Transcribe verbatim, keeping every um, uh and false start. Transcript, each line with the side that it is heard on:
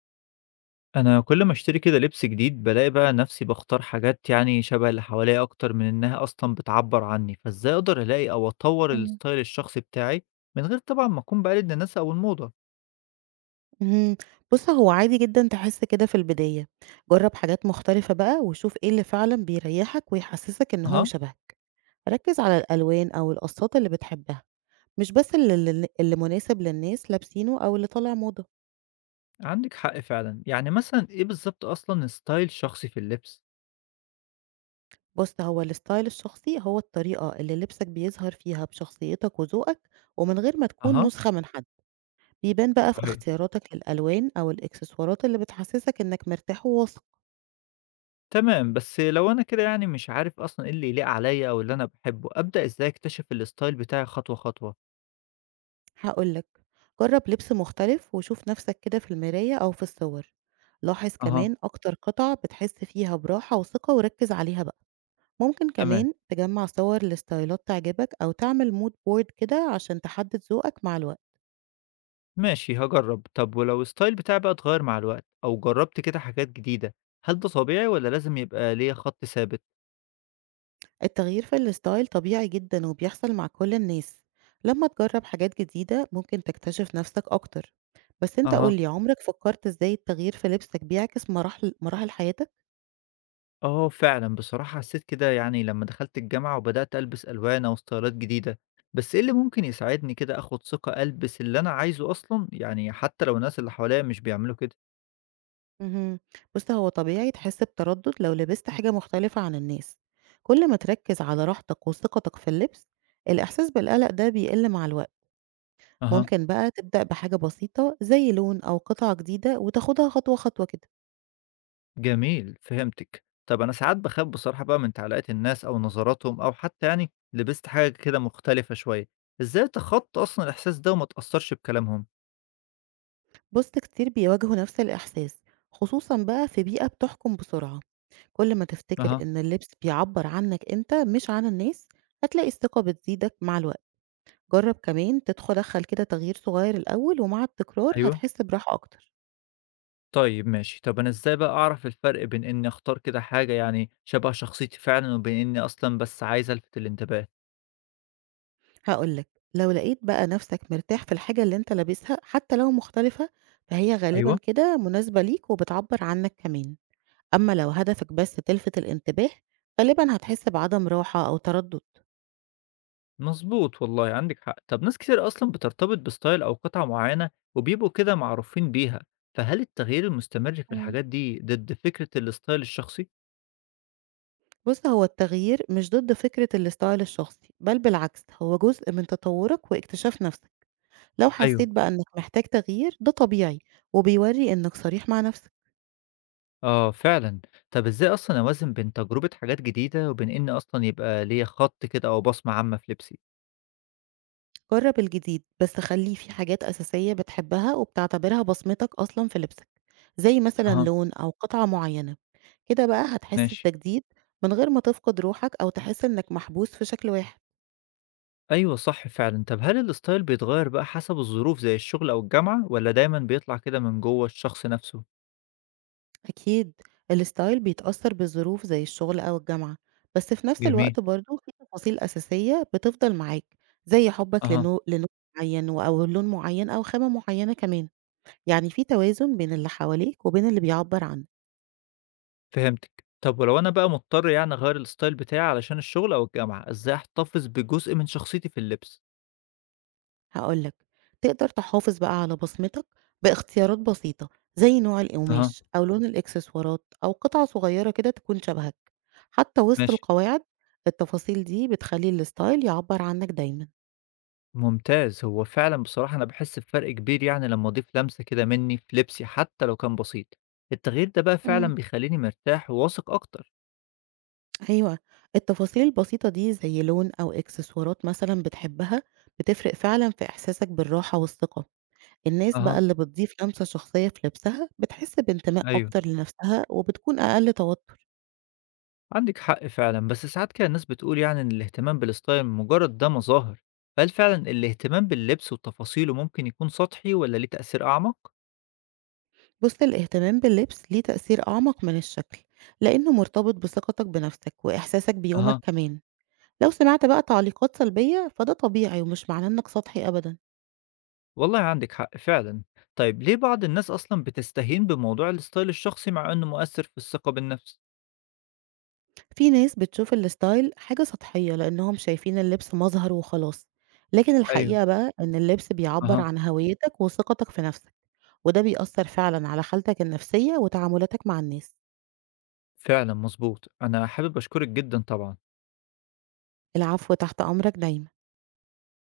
left: أنا كل ما أشتري كده لبس جديد بالاقي بقى نفسي باختار حاجات يعني شبه اللي حواليا أكتر من إنها أصلا بتعبر عني، فإزاي أقدر ألاقي أو أطور
right: إمم.
left: الستايل الشخصي بتاعي من غير طبعا ما أكون بقلد الناس أو الموضة؟
right: اهم. بُص، هو عادي جدًا تحس كده في البداية، جرّب حاجات مختلفة بقى وشوف إيه اللي فعلًا بيريحك ويحسسك إن هو
left: أها.
right: شبهك، ركّز على الألوان أو القصات اللي بتحبها، مش بس ال ال اللي مناسب للناس لابسينه أو اللي طالع موضة.
left: عندك حق فعلا، يعني مثلا ايه بالظبط اصلا ستايل شخصي في اللبس؟
right: بُص، هو الستايل الشخصي هو الطريقة اللي لبسك بيظهر فيها بشخصيتك وذوقك، ومن غير ما تكون
left: أها.
right: نسخة من حد، بيبان بقى في
left: صحيح.
right: اختياراتك للألوان أو الإكسسوارات اللي بتحسسك إنك مرتاح وواثق.
left: تمام، بس لو انا كده يعني مش عارف اصلا ايه اللي يليق عليا او اللي انا بحبه، ابدا ازاي اكتشف الستايل بتاعي خطوه خطوه؟
right: هاقول لك، جرب لبس مختلف وشوف نفسك كده في المراية أو في الصور. لاحظ
left: أها.
right: كمان أكتر قطع بتحس فيها براحة وثقة وركز عليها بقى. ممكن
left: تمام.
right: كمان تجمع صور لستايلات تعجبك أو تعمل مود بورد كده عشان تحدد ذوقك مع الوقت.
left: ماشي، هجرب. طب ولو الستايل بتاعي بقى اتغير مع الوقت او جربت كده حاجات جديدة، هل ده طبيعي ولا لازم يبقى ليا خط ثابت؟
right: التغيير في الستايل طبيعي جدا وبيحصل مع كل الناس. لما تجرب حاجات جديدة ممكن تكتشف نفسك أكتر. بس انت
left: اها.
right: قولي، عمرك فكرت ازاي التغيير في لبسك بيعكس مراحل مراحل حياتك؟
left: اه فعلا، بصراحة حسيت كده يعني لما دخلت الجامعة وبدأت ألبس ألوان أو ستايلات جديدة. بس ايه اللي ممكن يساعدني كده اخد ثقة ألبس اللي انا عايزه اصلا، يعني حتى لو الناس اللي حواليا مش بيعملوا كده؟
right: اهم. بُص، هو طبيعي تحس بتردد لو لبست حاجة مختلفة عن الناس، كل ما تركز على راحتك وثقتك في اللبس، الإحساس بالقلق ده بيقل مع الوقت، ممكن بقى تبدأ بحاجة بسيطة زي لون أو قطعة جديدة وتاخدها خطوة خطوة كده.
left: جميل، فهمتِك. طَب أنا ساعات باخاف بصراحة بقى من تعليقات الناس أو نظراتهم أو حتى يعني لبست حاجة كده مختلفة شوية، إزاي أتخطى أصلًا الإحساس ده وما أتأثّرش بكلامهم؟
right: بُص، كتير بيواجهوا نفس الإحساس، خصوصًا بقى في بيئة بتحكم بسرعة، كل ما تفتكر
left: أها.
right: إن اللبس بيعبر عنك أنت مش عن الناس، هتلاقي الثقة بتزيدك مع الوقت. جرب كمان تدخ دخل كده تغيير صغير الأول، ومع التكرار
left: أيوه.
right: هتحس براحة أكتر.
left: طيب ماشي. طَب أنا إزاي بقى أعرف الفرق بين إني أختار كده حاجة يعني شبه شخصيتي فعلًا، وبين إني أصلًا بس عايز ألفت الانتباه؟
right: هاقول لك، لو لقيت بقى نفسك مرتاح في الحاجة اللي أنت لابسها حتى لو مختلفة، فهي غالبًا
left: أيوه.
right: كده مناسبة ليك وبتعبّر عنك كمان. أمّا لو هدفك بس تلفت الانتباه، غالبًا هتحس بعدم راحة أو تردُّد.
left: مضبوط والله، عندِك حق. طَب ناس كتير أصلًا بترتبط بstyle أو قطعة معيّنة وبيبقوا كده معروفين بيها، فهل التغيير المستمر في
right: إمم.
left: الحاجات دي ضد فكرة الstyle الشخصي؟
right: بُص، هو التغيير مش ضد فكرة الستايل الشخصي، بل بالعكس هو جزء من تطوّرك واكتشاف نفسك. لو
left: أيوه.
right: حسيت بقى إنك محتاج تغيير، ده طبيعي وبيورّي إنك صريح مع نفسك.
left: آه فعلًا. طب إزاي أصلًا أوازن بين تجربة حاجات جديدة وبين إن أصلًا يبقى ليّا خَط كده أو بصمة عامة في لبسي؟
right: جرّب الجديد، بس خلّيه في حاجات أساسية بتحبها وبتعتبرها بصمتك أصلًا في لبسك. زي مثلًا
left: أها.
right: لون أو قطعة معيّنة، كده بقى هتحس
left: ماشي.
right: بتجديد من غير ما تفقد روحك أو تحس إنك محبوس في شكل واحد.
left: أيوه صح فعلًا. طب هل الstyle بيتغيّر بقى حسب الظروف زي الشغل أو الجامعة، والّا دايمًا بيطلع كده من جوّه الشخص نَفْسه؟
right: أكيد الستايل بيتأثر بالظروف زي الشغل أو الجامعة، بس في نفس
left: جميل.
right: الوقت برضه في تفاصيل أساسية بتفضل معاك، زي حبك
left: أها.
right: لنو للون معيّن و أو لون معيّن أو خامة معيّنة كمان، يعني في توازن بين اللي حواليك وبين اللي بيعبّر عنك.
left: فهمتِك. طب ولو أنا بقى مضطر يعني أغيّر الstyle بتاعي علشان الشغل أو الجامعة، إزاي أحتفظ بجزء من شخصيتي في اللبس؟
right: هاقول لك، تقدر تحافظ بقى على بصمتك باختيارات بسيطة، زي نوع
left: أها.
right: القماش أو لون الإكسسوارات أو قطعة صغيرة كده تكون شبهك، حتى وسط
left: ماشي.
right: القواعد. التفاصيل دي بتخلّي الستايل يعبّر عنك دايمًا.
left: ممتاز، هو فعلًا بصراحة أنا باحس بفرق كبير، يعني لمّا أضيف لمسة كده منّي في لبسي حتى لو كان بسيط، التغيير ده بقى
right: إمم.
left: فعلًا بيخلّيني مرتاح وواثق أكتر.
right: أيوه، التفاصيل البسيطة دي زي لون أو إكسسوارات مثلًا بتحبها، بتفرق فعلًا في إحساسك بالراحة والثقة. الناس بقى
left: أها.
right: اللي بتضيف لمسة شخصية في لبسها، بتحس بانتماء
left: أيوه.
right: أكتر لنفسها وبتكون أقل توتر.
left: عندِك حق فعلًا، بس ساعات كده الناس بتقول يعني إن الاهتمام بالستايل مجرد ده مظاهر، فهل فعلًا الاهتمام باللبس وتفاصيله ممكن يكون سطحي والّا ليه تأثير أعمق؟
right: بُص، الاهتمام باللبس ليه تأثير أعمق من الشكل، لإنه مرتبط بثقتك بنفسك وإحساسك بيومك
left: أها.
right: كمان. لو سمعت بقى تعليقات سلبية فده طبيعي ومش معناه إنك سطحي أبدًا.
left: والله عندِك حق فعلًا. طيب ليه بعض الناس أصلًا بتستهين بموضوع الستايل الشخصي مع إنه مؤثر في الثقة بالنفس؟
right: في ناس بتشوف الستايل حاجة سطحية لإنهم شايفين اللبس مظهر وخلاص، لكن
left: أيوه.
right: الحقيقة بقى إن اللبس بيعبر
left: أها.
right: عن هويتك وثقتك في نفسك، وده بيأثر فعلًا على حالتك النفسية وتعاملاتك مع الناس.
left: فعلًا مضبوط. أنا حابب أشكرِك جدًا طبعًا.
right: العفو، تحت أمرك دايمًا.